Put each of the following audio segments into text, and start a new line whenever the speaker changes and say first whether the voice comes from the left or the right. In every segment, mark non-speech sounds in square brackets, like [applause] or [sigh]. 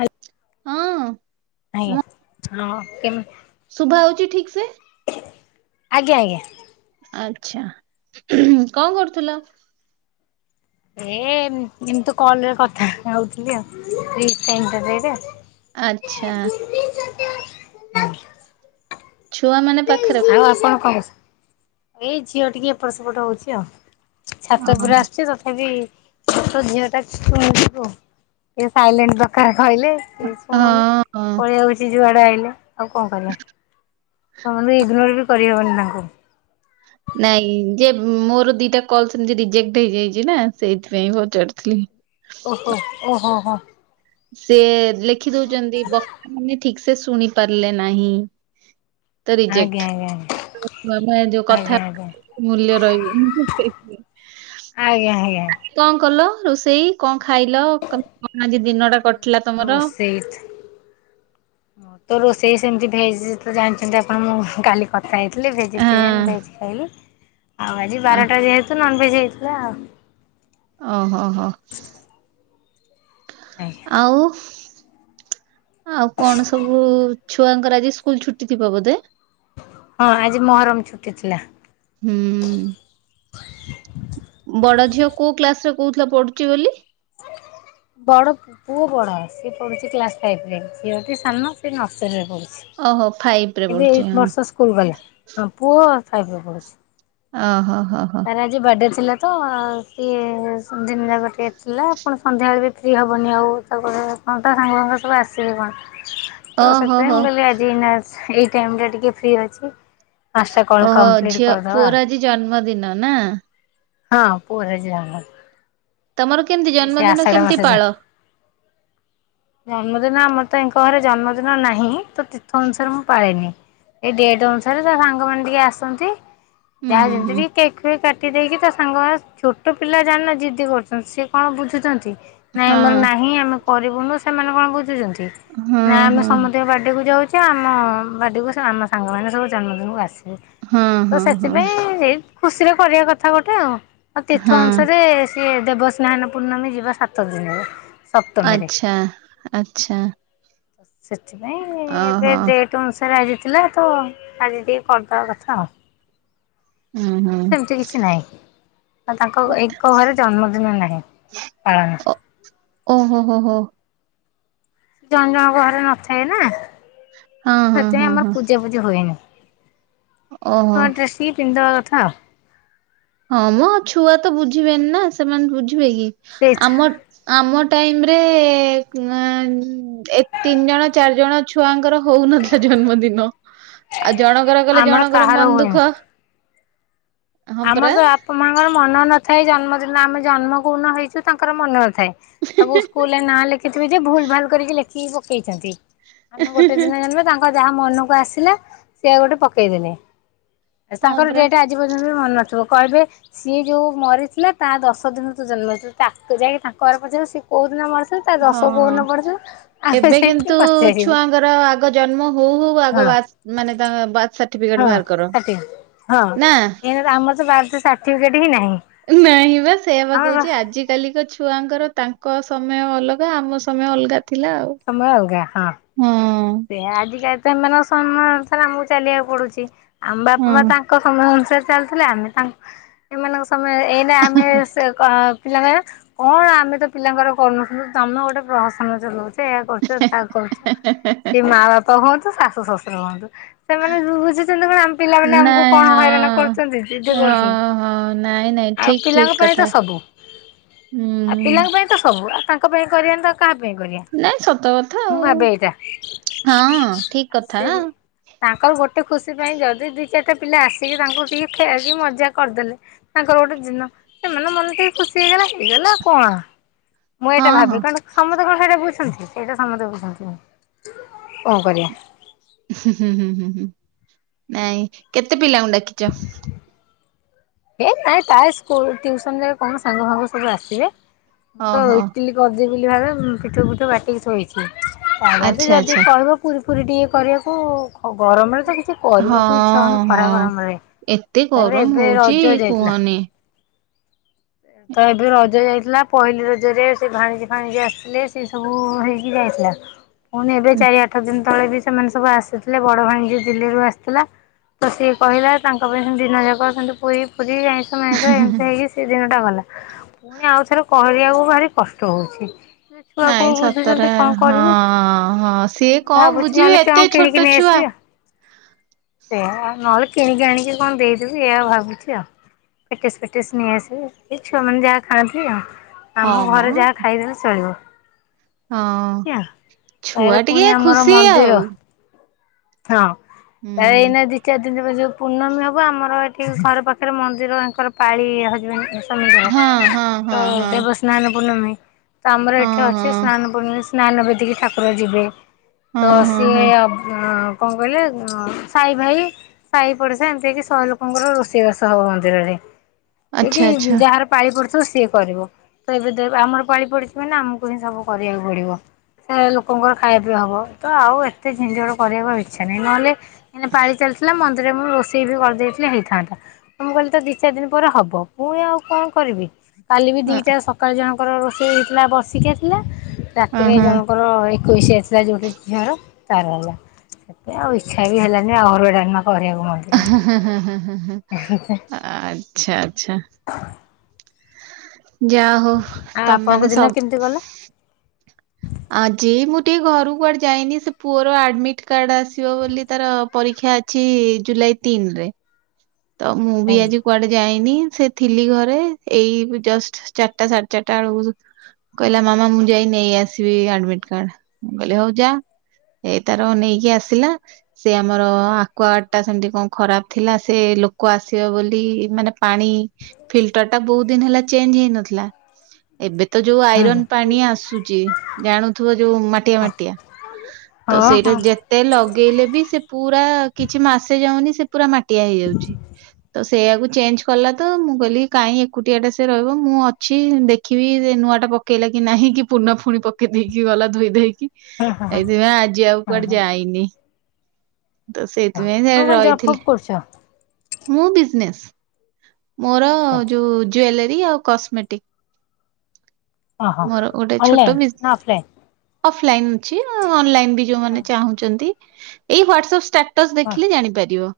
left: ଆ୍।
right: ହଁ। ମୁଁ
left: ଆଜ୍ଞା ହଁ କେମି
right: ଶୁଭା ହଉଛି ଠିକ ସେ
left: ଆଜ୍ଞା ଆଜ୍ଞା।
right: ଆଛା। କଣ କରୁଥିଲ?
left: ଏ ଏମ୍ ଏମିତି କଲରେ କଥା ହଉଥିଲି ଆଉ ଫ୍ରି ଟାଇମ ଟା ତ ଏଇଟା।
right: ଆଚ୍ଛା। ଛୁଆ ମାନେ ପାଖରେ?
left: ଆପଣ କଣ କରୁ ଏଇ ଝିଅ ଟିକେ ଏପଟ ସେପଟ ହଉଛି ଆଉ ଛାତ
right: ଓହୋ
left: ପୁରା ଆସୁଛି ତଥାପି ତ ଝିଅଟା ଶୁଣୁଛି କୋଉ କେ ସାଇଲେଣ୍ଟ ଦକାରେ କହିଲେ ସେ ଶୁଣୁନି
right: ହଁ ହଁ
left: ପଳେଇଆଉଛି ଯୁଆଡେ ଆଇଲେ ଆଉ କଣ କରିବା। ନାଁକୁ
right: ନାଇଁ ଯେ ମୋର ଦିଟା କଲ ସେମିତି ରିଜେକ୍ଟ ହେଇଯାଇଛି ନା ସେଇଥିପାଇଁ ପଚାରୁଥିଲି।
left: ଓହୋ ଓ ହୋ ହୋ।
right: ସେ ଲେଖି ଦଉଛନ୍ତି ବକ୍ତା ମାନେ ଠିକ ସେ ଶୁଣି ପାରିଲେ ନାହିଁ। ତ
left: ଆଜ୍ଞା
right: ରିଜେକ୍ଟ।
left: ଆଜ୍ଞା ଆଜ୍ଞା
right: ମାନେ ଯୋଉ
left: ଆଜ୍ଞା
right: କଥା
left: ଆଜ୍ଞା
right: ମୂଲ୍ୟ ରହିବନି ସେଇଥିରେ
left: ଆଜ୍ଞା ଆଜ୍ଞା
right: କଣ କଲ ରୋଷେଇ କଣ ଖାଇଲ କଣ ଆଜି ଦିନଟା କ?
left: ରୋଷଇ ଥ୍ ତ ର ସେଇ ସେମିତି ଭେଜ୍ ତ ଜାଣିଛନ୍ତି ଆପଣ ମୁଁ କାଲି କଥା ହେଇଥିଲି ଭେଜିଟେରିଆନ୍
right: ହଁ
left: ଭେଜ୍ ଖାଇଲି। ଆଉ ଆଜି ବାରଟା ଯେହେତୁ ନନ ଭେଜ ହେଇଥିଲା ଆଉ।
right: ଓହୋ ହୋ
left: ଆଜ୍ଞା
right: ଆଉ। ଆଉ କଣ ସବୁ ଛୁଆଙ୍କର ଆଜି ସ୍କୁଲ ଛୁଟି ଥିବ ବୋଧେ?
left: ହଁ ଆଜି ମହରମ ଛୁଟି ଥିଲା।
right: ହୁଁ। ବଡ ଝିଅ କୋଉ କ୍ଲାସ ରେ କହୁଥିଲ ପଢୁଛି ବୋଲି?
left: ବଡ଼ ପୁଅ ବଡ ସିଏ ପଢ଼ୁଛି କ୍ଲାସ ଫାଇଭ ରେ ଝିଅ ହୋଉଛି ସାନ ସେ ନର୍ସରୀରେ ପଢ଼ୁଛି।
right: ଓହୋ ଫାଇଭ ରେ
left: ଏବେ
right: ପଢୁଛି
left: ଏଇ
right: ହଁ।
left: ବର୍ଷ ସ୍କୁଲ ଗଲା। ହଁ ପୁଅ ଫାଇଭ ରେ ପଢ଼ୁଛି।
right: ଓ ହୋ। ହୋ
left: ତାର ଆଜି ବାଡେ ଛି ଥିଲା ତ ସିଏ ସ ଦିନ ଯାକ ଟିକେଏ ଥିଲା। ପୁଣି ସନ୍ଧ୍ୟାବେଳେ ବି ଫ୍ରି ହେବନି ଆଉ ତାକୁ କଣ ତ ସାଙ୍ଗ ଫାଙ୍ଗ ସବୁ ଆସିବେ କଣ। ତ
right: ଓହୋ
left: ସେଥିପାଇଁ
right: ହୋ
left: ମୁଁ କହିଲି ଆଜି ଏଇ ଟାଇମରେ ଟିକେ ଫ୍ରି ଅଛି। ପାଞ୍ଚଟା କଲ୍
right: ଓହୋ
left: କମ୍ପ୍ଲିଟ୍
right: ଝିଅ
left: କରିଦବା
right: ପୁଅର ଆଜି ଜନ୍ମଦିନ ନା।
left: ହଁ ପୁଅର ଆଜି ଜନ୍ମଦି
right: ତମର କେମତି ଜନ୍ମଦିନ କେମତି
left: ଜନ୍ମ।
right: ପାଳ?
left: ଜନ୍ମଦିନ ଆମର ତ ଏଙ୍କ ଘରେ ଜନ୍ମଦିନ ନାହିଁ ତ ତୀର୍ଥ ଅନୁସାରେ ମୁଁ ପାଳେନି। ଏଇ ଡେଟ ଅନୁସାରେ ତା ସାଙ୍ଗମାନେ ଟିକେ ଆସନ୍ତି।
right: ହୁଁ
left: ଯାହା
right: ହୁଁ ହୁଁ
left: ଯେମିତି ଟିକେ କେକ୍ ଫେକ୍ କା ଟି ଦେଇକି ତା ସାଙ୍ଗ ମା ଛୋଟ ପିଲା ଜାଣିନ ଜିଦ୍ଦି କରୁଛନ୍ତି। ସିଏ କଣ ବୁଝୁଛନ୍ତି। ନାଇଁ
right: ହଁ
left: ଆମର ନାହିଁ ଆମେ କରିବୁନୁ ସେମାନେ କଣ ବୁଝୁଛନ୍ତି।
right: ହଁ
left: ନା ଆମେ
right: ହଁ
left: ସମସ୍ତଙ୍କ ବାର୍ଡେ କୁ ଯାଉଚୁ। ଯେ ଆମ ବାର୍ଡେକୁ ଆମ ସାଙ୍ଗମାନେ ସବୁ ଜନ୍ମଦିନକୁ ଆସେ।
right: ହଁ
left: ତ
right: ହଁ ହଁ
left: ସେଥିପାଇଁ ଏଇ ଖୁସିରେ କରିବା କଥା ଗୋଟେ ଆଉ ଆଉ ତୀର୍ଥ
right: ହଁ।
left: ଅନୁସାରେ ସିଏ ଦେବସ୍ନାନ ପୂର୍ଣ୍ଣମୀ ଯିବା ସାତ ଦିନରେ। ସପ୍ତମୀରେ।
right: ଆଛା ଆଛା।
left: ସେଥିପାଇଁ ଏବେ ଡେଟ ଅନୁସା ତାର ଆଜି ଥିଲା ତ ଆଜି ଟିକେ କରିଦେବା କଥା ଆଉ।
right: ହୁଁ ହୁଁ।
left: ସେମିତି କିଛି ନାହିଁ। ତାଙ୍କ ଏଙ୍କ ଘରେ ଜନ୍ମଦିନ ନାହିଁ ପାଳନ।
right: ଓ ହୋ ହୋ ହୋ।
left: ଜଣ ଜଣଙ୍କ ଘରେ ନଥାଏ ନା
right: ହଁ ହଁ
left: ସେଥିପାଇଁ
right: ହଁ
left: ଆମର
right: ହଁ
left: ପୂଜା ପୂଜି ହୁଏନି।
right: ଓହୋ
left: ନୂଆ ଡ୍ରେସ ଟିକେ ପିନ୍ଧିଦବା କଥା।
right: ହଁ ମୋ ଛୁଆ ତ ବୁଝିବେନି ନା ସେମାନେ ବୁଝିବେ କି
left: ସେ
right: ଆମ ଆମ ଟାଇମ ରେ ଅନ ଏ ତିନି ଜଣ ଚାରିଜଣ ଛୁଆଙ୍କର ହଉନଥିଲା ଜନ୍ମଦିନ। ଆଉ ଜଣଙ୍କର କଲେ,
left: ଆମର
right: ଜଣଙ୍କର
left: କାହାର
right: ମନ
left: ହୁଏନି।
right: ଦୁଃଖ। ହଁ ପରା
left: ଆମର ତ ବାପା ମାଙ୍କର ମନ ନଥାଏ ଜନ୍ମଦିନ। ଆମେ ଜନ୍ମ କଉଁ ଦିନ ହେଇଛୁ, ତାଙ୍କର ମନ ନଥାଏ। ଥାଏ। ସବୁ ସ୍କୁଲରେ ନାଁ ଲେଖିଥିବେ ଯେ, ଭୁଲ ଭାଲ କରିକି ଲେଖିକି ପକେଇଛନ୍ତି। ଆମେ ଗୋଟେ ଦିନ ଜନ୍ମ, ତାଙ୍କ ଯାହା ମନକୁ ଆସିଲା। ସିଏ ଗୋଟେ ପକେଇଦେଲେ।
right: ହଁ
left: ତାଙ୍କର
right: ପରା
left: ଡେଟ ଆଜି ପର୍ଯ୍ୟନ୍ତ ବି ମନେ ନଥିବ। କହିବେ ସିଏ ଯୋଉଁ ମରିଥିଲା, ତା ଦଶ ଦିନରୁ ତୁ ଜନ୍ମ ହେଇଛୁ। ତାକୁ ଯାଇକି ତାଙ୍କ ଘ ସେ କୋଉଁଦିନ ମରିଥିଲା ତା ଦଶ କୋଉଁ
right: ହଁ
left: ଦିନ ପଡ଼ିଥିଲା।
right: ଏବେ କିନ୍ତୁ ଛୁଆଙ୍କର, ଆଗ ଜନ୍ମ ହଉ ହଉ
left: ହଁ
right: ଆଗ। ମାନେ ତା ବାର୍ଥ ସା
left: ହଁ, ହଁ। ଆମର ତ ବାର୍ଥ ସାଟିଫିକେଟ ହିଁ ନାହିଁ।
right: ନାହିଁ ବା। ସେଇଆ ବା
left: ଆମର
right: କହୁଛି। ଆଜି କାଲିକ ଅଛ ଛୁଆଙ୍କର, ତାଙ୍କ ସମୟ ଅଲଗା। ଆମ ସମୟ ଅଲଗା। ଥିଲା ଆଉ
left: ସମୟ ଅଲଗା ହଁ। ସେ ଆଜି କ ସେମାନଙ୍କ ସମୟ ଅନୁସାରେ ଆମକୁ ଚାଲିବାକୁ ପଡୁଛି। ଆମ ବାପା ମା
right: ହଁ
left: ତାଙ୍କ ସମୟ ଅନୁସାରେ ଚାଲଥିଲେ। ଆମେ ତାଙ୍କ, ଏମାନଙ୍କ ସମୟ। ଏଇ ଆମେ ସେ ପିଲାଙ୍କ କଣ ଆମେ ତ ପିଲାଙ୍କର କରୁନଥିଲୁ। ତମେ ଗୋଟେ ପ୍ରହସନ ଚଲଉଛ। ସେ ଏୟା କରୁଛ ତା କରୁଛ। ସେ ମା ବାପା ହୁଅନ୍ତୁ, ଶାଶୁ ଶଶୁର ହୁଅନ୍ତୁ। ସେମାନେ ବୁଝୁଛନ୍ତି କଣ। ଆମ ପିଲାମାନେ ଆମକୁ କଣ ହଇରାଣ କରୁଛନ୍ତି। ଜିଦି କରୁଛନ୍ତି।
right: ହଁ ହଁ ନାଇଁ ନାଇଁ
left: ଆଉ
right: ଠିକ
left: ପିଲାଙ୍କ
right: ଠିକ
left: ପାଇଁ ତ
right: କଥା
left: ସବୁ। ଆଉ
right: ହୁଁ
left: ପିଲାଙ୍କ ପାଇଁ ତ ସବୁ। ତାଙ୍କ ପାଇଁ କରିବାନି ତ, ଆଉ କାହା ପାଇଁ କରିବା।
right: ନାଇଁ ସତ କଥା
left: ମୁଁ
right: ଆଉ
left: ଭାବେ ଏଇଟା।
right: ହଁ। ଠିକ
left: ଆଉ ସେ
right: କଥା।
left: ତାଙ୍କର ଗୋଟେ ଖୁସି ପାଇଁ। ଯଦି ଦି ଚାରିଟା ପିଲା ଆସିକି, ତାଙ୍କୁ ଟିକେ ଖେଳିକି ମଜା କରିଦେଲେ। ତାଙ୍କର ଗୋଟେ ଦିନ। ସେମାନଙ୍କ ମନ ଟିକେ ଖୁସି ହେଇଗଲା। ହେଇଗଲା ଆଉ କଣ। ମୁଁ ଏଇଟା
right: ହଁ
left: ଭାବେ।
right: ହଁ
left: କାରଣ ସମସ୍ତେ କଣ ସେଇଟା ବୁଝନ୍ତି। ସେଇଟା ସମସ୍ତେ ବୁଝନ୍ତିନି। କଣ କରିବା।
right: ହୁଁ ହୁଁ ହୁଁ ହୁଁ ହୁଁ, ନାଇଁ କେତେ ପିଲାଙ୍କୁ ଡାକିଛ?
left: ହେ ନାଇଁ ତା ସ୍କୁଲୁ ଟିଉସନ ରେ କଣ ସାଙ୍ଗ ଫାଙ୍ଗ ସବୁ ଆସିବେ। ମୁଁ ତ
right: ଓହୋ
left: ଇଟିଲି କରିଦେବି ବୋଲି ଭାବେ ଉଁ ପିଠଉ ପିଠଉ ବାଟିକି ଥୋଇଛି। ତମେ ତ
right: ଆଚ୍ଛା
left: ଯଦି
right: ଆଚ୍ଛା
left: କହିବ ପୁରୀ ଫୁରୀ ଟିକେ କରିବାକୁ ଗ-ଗରମରେ ତ କି
right: ହଁ ହଁ ଏତେ
left: ତାପରେ
right: ଗରମ
left: ଏବେ
right: ହଉଚି
left: ରଜ ଯାଇଥିଲା
right: କୁହନି।
left: ତ ଏବେ ରଜ ଯାଇଥିଲା। ପହିଲି ରଜରେ ସେ ଭାଣିଜି ଫାଣିଜି ଆସିଥିଲେ ସେ ସବୁ ହେଇକି ଯାଇଥିଲା। ପୁଣି ଏବେ ଚାରି ଆଠ ଦିନ ତଳେ ବି ସେମାନେ ସବୁ ଆସିଥିଲେ। ବଡ ଭାଣିଜୀ ଦିଲ୍ଲୀରୁୁ ଆସିଥିଲା। ତ ସିଏ କହିଲା ତାଙ୍କ ପାଇଁ ସେ ଦିନ ଯାକ ସେ ପୁରୀ ଫୁ ରି ଆଇଁଷ ମାଇଁଷ ଏମିତି ହେଇକି ସେ ଦିନଟା ଗଲା। ପୁଣି ଆଉଥରେ କରିବାକୁ ଭାରି କଷ୍ଟ ହଉଛି। ସେ ଛୁଆ
right: ନାଇଁ
left: କଉ
right: ସତରେ
left: ବୁଝୁଛନ୍ତି କଣ
right: ହଁ
left: କରିବି
right: ହଁ ସିଏ
left: ମୁଁ
right: କଣ
left: ଭାବୁଛି
right: ବୁଝିବେ
left: ନହେଲେ
right: ଏତେ
left: କଣ
right: ଛୋଟ
left: କିଣିକି ନେଇ
right: ଛୁଆ
left: ଆସିବି ଆଉ। ସେୟା ନହେଲେ କିଣିକି ଆଣିକି କଣ ଦେଇଦେବି ଏଇଆ ଭାବୁଛି ଆଉ। ପେଟିସ୍ ଫେଟିସ୍ ନେଇ ଆସିବି। ଏ ଛୁଆମାନେ ଯାହା ଖାଆନ୍ତି ଆଉ
right: ହଁ
left: ଆମ
right: ମ
left: ଘରେ ଯାହା ଖାଇଦେଲେ ଚଳିବ।
right: ହଁ
left: ଏମିତି ଆଉ ତାରେ
right: ଛୁଆ
left: ପୁଣି
right: ଟିକେ
left: ଆମର
right: ଖୁସି
left: ମନ୍ଦିର
right: ଆଉ।
left: ହଁ ତା
right: ହୁଁ।
left: ଏଇନା ଦି ଚାରି ଦିନ [unintelligible] ଯୋଉ ପୂର୍ଣ୍ଣମୀ ହବ ଆମର ଏ ଠିକ ଘର ପାଖରେ ମନ୍ଦିର ଆଙ୍କର ପାଳି ହଜବେଣ୍ଡ ସ୍ୱାମୀଙ୍କର ତ ଦେବସ୍ନାନ ପୂର୍ଣମୀ ତ ଆମର ଏଠି ଅଛି ସ୍ନାନ ପୂର୍ଣ୍ଣମି ସ୍ନାନ ବେଦୀକି ଠାକୁର ଯିବେ। ତ ସିଏ ଅଁ କଣ କହିଲେ ଅଁ ସାଇ ଭାଇ। ସାଇ ପଡିଶା ଏମିତି ହେଇକି ଶହ ଲୋକଙ୍କର ରୋଷେଇବାସ ହବ ମନ୍ଦିରରେ। ଯେ କି ଯାହାର ପାଳି ପଡ ଥିବ ତ ସିଏ କରିବ ତ ଏବେ ଦେ ଆମର ପାଳି ପଡିଛି ମାନେ ଆମକୁ ହିଁ ସବୁ କରିବାକୁ ପଡିବ। ସେ ଲୋକଙ୍କର ଖାଇବା ପିଇବା ହବ ତ ଆଉ ଏତେ ଜିନିଝଟ କରିବାକୁ ଆଉ ଇ ଇଚ୍ଛା ନାହିଁ ନହେଲେ ଏଇନା ପାଳି ଚାଲିଥିଲା ମ ନ୍ଦିରରେ ମୁଁ ରୋଷେଇ ବି କରିଦେଇଥିଲି ହେଇଥାନ୍ତା ମୁଁ କହିଲି ତ ଦି ଚାରି ଦିନ ପରେ ହବ ପୁଣି ଆଉ କଣ କରିବି। କାଲି ବି ଦିଟା ସକାଳେ ଜଣଙ୍କର ରୋଷେଇ ହେଇଥିଲା ବର୍ଷିକିଆ ଥିଲା ରାତିରେ ଜଣଙ୍କର ଏ ଏକୋଇଶିଆ ଥିଲା ଯଉ ଗୋଟେ ଝିଅର ତାର ହେଲା ସେଥିପାଇଁ ଆଉ ଇଚ୍ଛା ବି ହେଲାନି ଆହୁରି ଗୋଟେ ନ
right: ହଁ ହଁ ହଁ ହଁ ହଁ ହଁ ହଁ ଆଚ୍ଛା ଆଚ୍ଛା। ଯା ହଉ
left: ଆଉ
right: ତମ
left: ଆପଣଙ୍କ
right: ମାନେ
left: ଦିନ
right: ସବ।
left: କେମିତି ଗଲା?
right: ଆଜି ମୁଁ ଟିକେ ଘରୁ କୁଆଡେ ଯାଇନି ସେ ପୁଅର ଆଡମିଟ କାର୍ଡ ଆସିବ ବୋଲି ତାର ପରୀ କ୍ଷା ଅଛି ଜୁଲାଇ ତିନି ରେ ତ ମୁଁ ବି
left: ଆଜ୍ଞା
right: ଆଜି କୁଆଡେ ଯାଇନି। ସେ ଥିଲି ଘରେ ଏଇ ବ ଜଷ୍ଟ ଚାରିଟା ସାଢେ ଚାରିଟା ବେଳକୁ। କହିଲା ମାମା ମୁଁ ଯାଇ ନେଇ ଆସିବି ଆଡମିଟ କାର୍ଡ ମୁଁ କହିଲି ହଉ ଯା। ଏଇ ତାର ନେଇକି ଆସିଲା ସେ ଆମର ଆକ୍ୱାଗାର୍ଡ ଟା ସେମିତି କଣ ଖରାପ ଥିଲା ସ ସେ ଲୋକ ଆସିବ ବୋଲି ମାନେ ପାଣି ଫିଲ୍ଟର ଟା ବହୁତ ଦିନ ହେଲା ଚେଞ୍ଜ ହେଇନଥିଲା। ଏବେ ତ ଯୋଉ
left: ହୁଁ ହୁଁ।
right: ଆଇରନ ପାଣି ଆସୁଛି ଜାଣୁଥିବ ଯୋଉ ମାଟିଆ ମାଟିଆ। ତ
left: ହଁ
right: ସେଇଟା
left: ହଁ
right: ଯେତେ ଲଗେଇଲେ ବି ସେ ପୁରା କିଛି ମାସେ ଯାଉନି। ସେ ପୁରା ମାଟିଆ ହେଇଯାଉଛି ତ ସେଇଆକୁ ଚେଞ୍ଜ କଲା ତ ମୁଁ କହିଲି କାହିଁ ଏକୁଟିଆଟା ସେ ରହିବ ମୁଁ ଅଛି ଦେଖିବି ସେ ନୂଆଟା ପକେଇଲା କି ନାହିଁ କି ପୁରୁଣା ପୁଣି ପକେଇ ଦେଇକି ଗଲା ଧୋଇ ଧାଇକି।
left: ହଁ ହଁ
right: ଏଇଥିପାଇଁ ଆଜି ଆଉ
left: ହଁ ହଁ
right: କୁଆଡେ
left: ହଁ
right: ଯାଇନି। ତ ସେଇଥିପାଇଁ
left: ତମେ
right: ସିଆଡ଼େ
left: କଣ ଜବ୍
right: ରହିଥିଲି।
left: ଫବ୍ କରୁଛ?
right: ମୁଁ ବିଜନେସ ମୋର ଯୋଉ ଜ୍ୱେଲ ରି ଆଉ
left: ଓହୋ
right: କସ୍ମେଟିକ ମୋର ଗୋଟେ ଛୋଟ
left: ଅନଲାଇନ୍
right: ବିଜ।
left: ନା ଅଫଲାଇନ୍?
right: ଅଫଲାଇନ ଅଛି ଅନଲାଇନ ବି ଯୋଉମାନେ ଚାହୁଁଛନ୍ତି ଏଇ ହ୍ୱାଟସପ ଷ୍ଟା ଟସ
left: ହଁ
right: ଦେଖିଲେ ଜାଣିପାରିବ।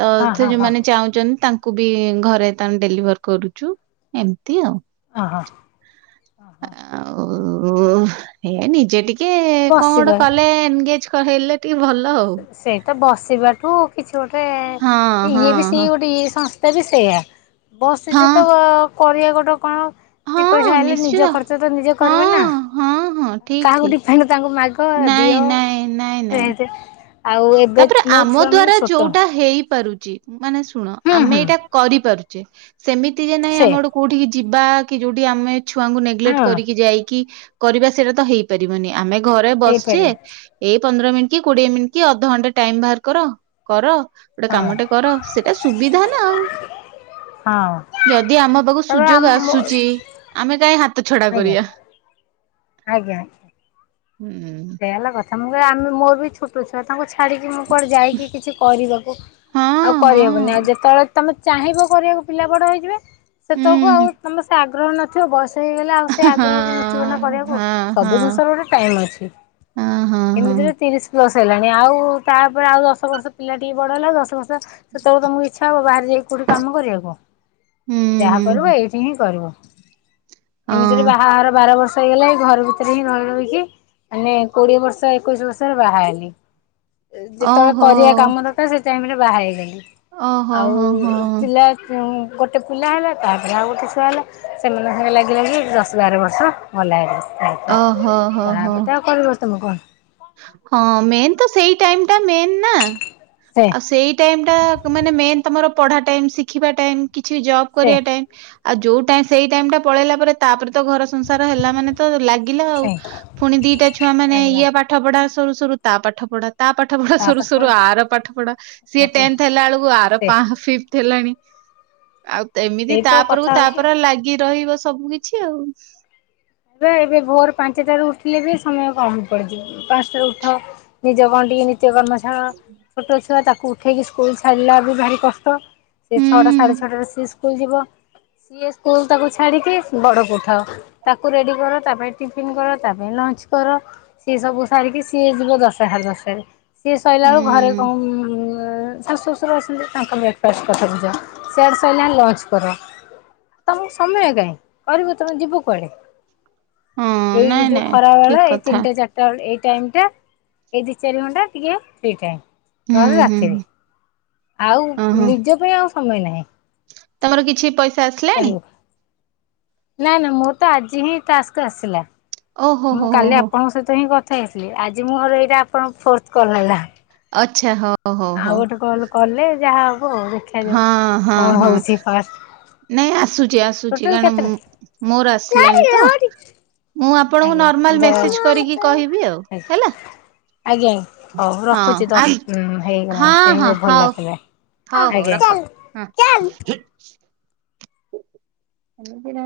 right: ତ
left: ହଁ
right: ସେ
left: ହଁ
right: ଯୋଉମାନେ ଚାହୁଁଛନ୍ତି ତାଙ୍କୁ ବି ଘରେ ତମେ ଡେଲିଭର କରୁଛୁ ଏମ
left: ଓ ହୋ ଓ ହୋ।
right: ଉଁ ଓ ଏ ନିଜେ ଟିକେ କଣ ଗୋଟେ
left: ବସିବା
right: କଲେ ଏନଗେଜ କ ହେଲେ ଟିକେ ଭଲ ଆଉ
left: ସେ ସେଇ ତ ବସିବାଠୁ କିଛି ଗୋଟେ
right: ହଁ ହଁ
left: ଇଏ ବି ସିଏ ଗୋଟେ ଇଏ ସ ତା ବି ସେଇଆ
right: ହଁ
left: ବସିଚୁ
right: ହଁ
left: ତ କରିବା ଗୋଟେ କଣ? ଦି
right: ହଁ
left: ପଇସା ହେଲେ
right: ନିଶ୍ଚିତ
left: ନିଜ ଖର୍ଚ୍ଚ ତ ନିଜେ
right: ହଁ
left: କରିବେ ନା
right: ହଁ ହଁ ଠିକ୍
left: କାହାକୁ
right: ଠିକ୍।
left: ଡି ଫାଇ ତାଙ୍କୁ ମାଗ ହ
right: ନାଇଁ
left: ଦିଅ
right: ନାଇଁ ନାଇଁ ନାଇଁ
left: [unintelligible] ଏବେ
right: ତାପରେ
left: ମୋ
right: ଆମ
left: ଛୁଆ ମାନେ
right: ଦ୍ଵାରା
left: ଛୋଟ
right: ଯୋଉଟା ହେଇପାରୁ ଚି ମାନେ ଶୁଣ
left: ହୁଁ
right: ଆମେ
left: ହୁଁ
right: ଏଇଟା କରିପାରୁଚେ ସେମିତି ଯେ ନାଇଁ
left: ସେ
right: ଆମେ ଗୋଟେ କୋଉଠି କି ଯିବା କି ଯୋଉଟି ଆମେ ଛୁଆଙ୍କୁ ନେଗଲେଟ୍
left: ହଁ
right: କରିକି ଯାଇକି କରିବା ସେଇଟା ତ ହେଇପାରିବନି। ଆମେ ଘରେ ବସିଚେ
left: ହେଇପାରିବ
right: ଏଇ ପନ୍ଦର ମିନିଟ୍ କି କୋଡିଏ ମି କି ଅଧଘଣ୍ଟା ଟାଇମ ବାହାର କର କର। ଗୋଟେ
left: ହଁ
right: କାମଟେ କର ସେଟା ସୁବିଧା ନା ଆଉ।
left: ହଁ
right: ଯଦି ଆମ ପାକୁ
left: ତେବେ ଆମ
right: ସୁଯୋଗ ଆସୁଚି ଆମେ କାଇଁ ହା ତ ଛଡା କରିବା।
left: ଆଜ୍ଞା ଆଜ୍ଞା।
right: ହୁଁ।
left: ଅମୁକୁ କଇବା ଆମେ ମୋର ବି ଛୋଟ ଛୁଆ ତାଙ୍କୁ ଛା ଛାଡିକି ମୁଁ କୁଆଡେ ଯାଇକି କିଛି କରିବାକୁ
right: ହଁ
left: ଆଉ
right: ହଁ
left: କରିହବନି ଆଉ ଯେତବେଳେ ତମେ ଚାହିଁବ କରିବାକୁ ପିଲା ବଡ ହେଇଯିବେ ସେତବେଳକୁ
right: ହୁଁ
left: ଆଉ ତମ ସେ ଆଗ୍ରହ ନଥିବ ବୟସ ହେଇଗଲେ ଆଉ ସେ
right: ହଁ
left: ଆଗ୍ରହ ବି ନଥିବ ନା
right: ହଁ
left: କରିବାକୁ ସବୁ
right: ହଁ
left: ଜିନିଷର ଗୋଟେ ଟାଇମ ଅଛି। ଏମିତିରେ ତିରିଶ ପ୍ଲସ ହେଲାଣି ଆଉ ତାପରେ ଆଉ ଦଶ ବର୍ଷ ପିଲା ଟିକେ ବଡ ହେଲାଉ ଦଶ ବର୍ଷ ସେତବେଳକୁ ତମକୁ ଇଛା ହବ ବାହାରେ ଯାଇକି କୋଉଠି କାମ କରିବାକୁ? ଯାହା କରିବ ଏଇଠି ହିଁ କରିବ। ଏମିତିରେ ବାହାଘର ବାର ବର୍ଷ ହେଇଗଲାଇ ଏଇ ଘର ଭିତରେ ହିଁ ରହି ରହିକି ମାନେ କୋଡିଏ ବର୍ଷ ଏକୋଇଶି ବର୍ଷରେ ବାହା ହେଲି। ଯେତବେଳେ କରିବା କାମ ଦରକାର ସେଇ ଟାଇମ୍ ରେ ବାହା ହେଇଗଲି। ଆଉ ପିଲା ଗୋଟେ ପିଲା ହେଲା ତାପରେ ଆଉ ଗୋଟେ ଛୁଆ ହେଲା ସେମାନଙ୍କ ସାଙ୍ଗେ ଲାଗି ଲାଗି ଦଶ ବାର ବର୍ଷ ଗଲା। ପ୍ରାୟତଃ।
right: ଅ ହୋ ହୋ ହୋ।
left: ତାପରେ ତ ଆଉ କରିବ ତମେ କଣ?
right: ହଁ ମେନ୍ ତ ସେଇ ଟାଇମଟା। ମେନ୍ ନା
left: ସେ
right: ଆଉ ସେଇ ଟାଇମଟା ମାନେ ମେନ୍ ତମର ପଢାଟାଇମ ଶିଖିବା ଟାଇମ। କିଛି
left: ସେ
right: ଜବକରିବା ଟାଇମ୍ ଆଉ ଯୋଉ ଟଇମ୍ ସେଇଟାଇମ ଟା ପଳେଇଲା ପରେ ତାପରେ ତ ଘରସଂସାର ହେଲା ମାନେ ତ ଲାଗିଲା ଆଉ
left: ସେ
right: ଫୁଣି ଦିଟା ଛୁଆ ମାନେ
left: ଲାଗିଲା
right: ଇଏ ପା ଢା ସରୁ ସରୁ ତା ପାଠ ପଢା। ତା ପାଠପଢା
left: ତା ପାଠ ପଢ
right: ସରୁସରୁ ଆର ପାଠପଢା
left: ୟା
right: ସିଏ
left: ପାଠ
right: ତେନ୍ଥ ହେଲା ବେଳକୁ ଆର
left: ସେ
right: ପାଁ ଫିପଥ୍ ହେଲାଣି। ଆଉ ଏମିତି
left: ସେଇ ତ କଥା
right: ତାପରକୁ
left: ହଉଛି।
right: ତାପରେ ଲାଗି ରହିବ ସବୁ କିଛି ଆଉ।
left: ହେ ହେ ଭୋର ପାଞ୍ଚଟାରୁ ଉଠିଲେବି ସମୟ କମପଡ଼ିଯିବ। ପାଞ୍ଚଟାରୁ ଉଠ ନିଜ କଣ ଟିକି ନି ନିତ୍ୟ କର୍ମ ସାର ଛୋଟ ଛୁଆ ତା କୁ ଉଠେଇକି ସ୍କୁଲ ଛାଡ଼ିଲା ବି ଭାରି କଷ୍ଟ ସିଏ ଛଅଟା ସାଢେଛଅଟାରେ ସିଏ ସ୍କୁଲ ଯିବ। ସିଏ ସ୍କୁଲ ତାକୁ ଛାଡିକି ବଡକୁ ଉଠାଅ ତା କୁ ରେଡି କର ତା ପାଇଁ ଟିଫିନକର ତା ପାଇଁ ଲଞ୍ଚକର ସିଏ ସବୁ ସାରିକି ସିଏ ଯିବ ଦଶଟା ସାଡେଦଶଟାରେ। ସିଏ ସଇଲା ବେଳୁ ଘରେ
right: ହୁଁ
left: କଣ ଉଁ ଏ ଶାଶୁଶଶୁର ଅଛନ୍ତି ତାଙ୍କ ବ୍ରେକଫାଷ୍ଟ କଥା ବୁଝ ସିଆଡେ ସଇଲାଣି ଲଞ୍ଚକର। ତମକୁ ସମୟକାଇଁ କରିବୁ ତମେ ଯିବୁକୁଆଡେ?
right: ହଁ
left: ଏଇ
right: ନାଇଁ
left: ଯୋଉ
right: ନାଇଁ
left: ଖରାବେଳ
right: ଠିକ
left: ଏଇ
right: କଥା
left: ତିନିଟାଚାରିଟା ବେଳେ ଏଇ ଟାଇମ ଟା ଏଇ ଦି ଚାରି ଘଣ୍ଟା ଟିକେ ଫ୍ରି ଟାଇମ୍
right: ହୁଁ
left: ନହେଲେ
right: ହୁଁ
left: ରାତିରେ।
right: ହୁଁ
left: ଆଉ
right: ଓହୋ।
left: ନିଜପାଇଁ ଆଉ ସମୟନାହିଁ।
right: ତମର କିଛି ପଇସା ଆସିଲାଣି?
left: ନା ନା ମୋର ତ ଆଜି ହିଁ ଟାତ୍ସ୍କ ଆସିଲା।
right: ଓହୋ
left: ମୁଁ
right: ହୋ ହୋ
left: କାଲି
right: ହୋ
left: ଆପଣଙ୍କ ସହିତ ହିଁ କ ଥା ହେଇଥିଲି ଆଜି ମୋର ଏଇରା ଆପଣ ଙ୍କ ଫୋର୍ଥ କଲ୍ ହେଲା।
right: ଆଚ୍ଛା ହଁ।
left: ଆଉଗୋଟେ କଲ୍ କଲେ ଯାହା ଆଉ ହ ଦେଖାଯାଉ,
right: ହଁ ହଁ ହଁ
left: କଣହଉଛି ଫାଷ୍ଟ।
right: ନାଇଁ ଆସୁଛି ଆସୁଛି
left: ଟୋଟାଲ
right: କାରଣ
left: କେତେଟା?
right: ମୁଁ ମୋର ଆସିଲାଣି
left: ଆଜ୍ଞା
right: ତ
left: [unintelligible]
right: ମୁଁ ଆପଣଙ୍କୁ
left: ଆଜ୍ଞା।
right: ନର୍ମାଲ ମେସେଜ
left: ଆଜ୍ଞା
right: କରିକି କହିବି ଆଉ ହେଲା।
left: ହଉ
right: ହଁ
left: ରଖୁଛି
right: ଆସ
left: ଦଶ ହେଇଗଲାଣି ତ ଟାଇମ ଓଭର ଲାପ ହେଲାଣି।
right: ହଉହଉ ରଖ, ହୁଁ ଏମିତି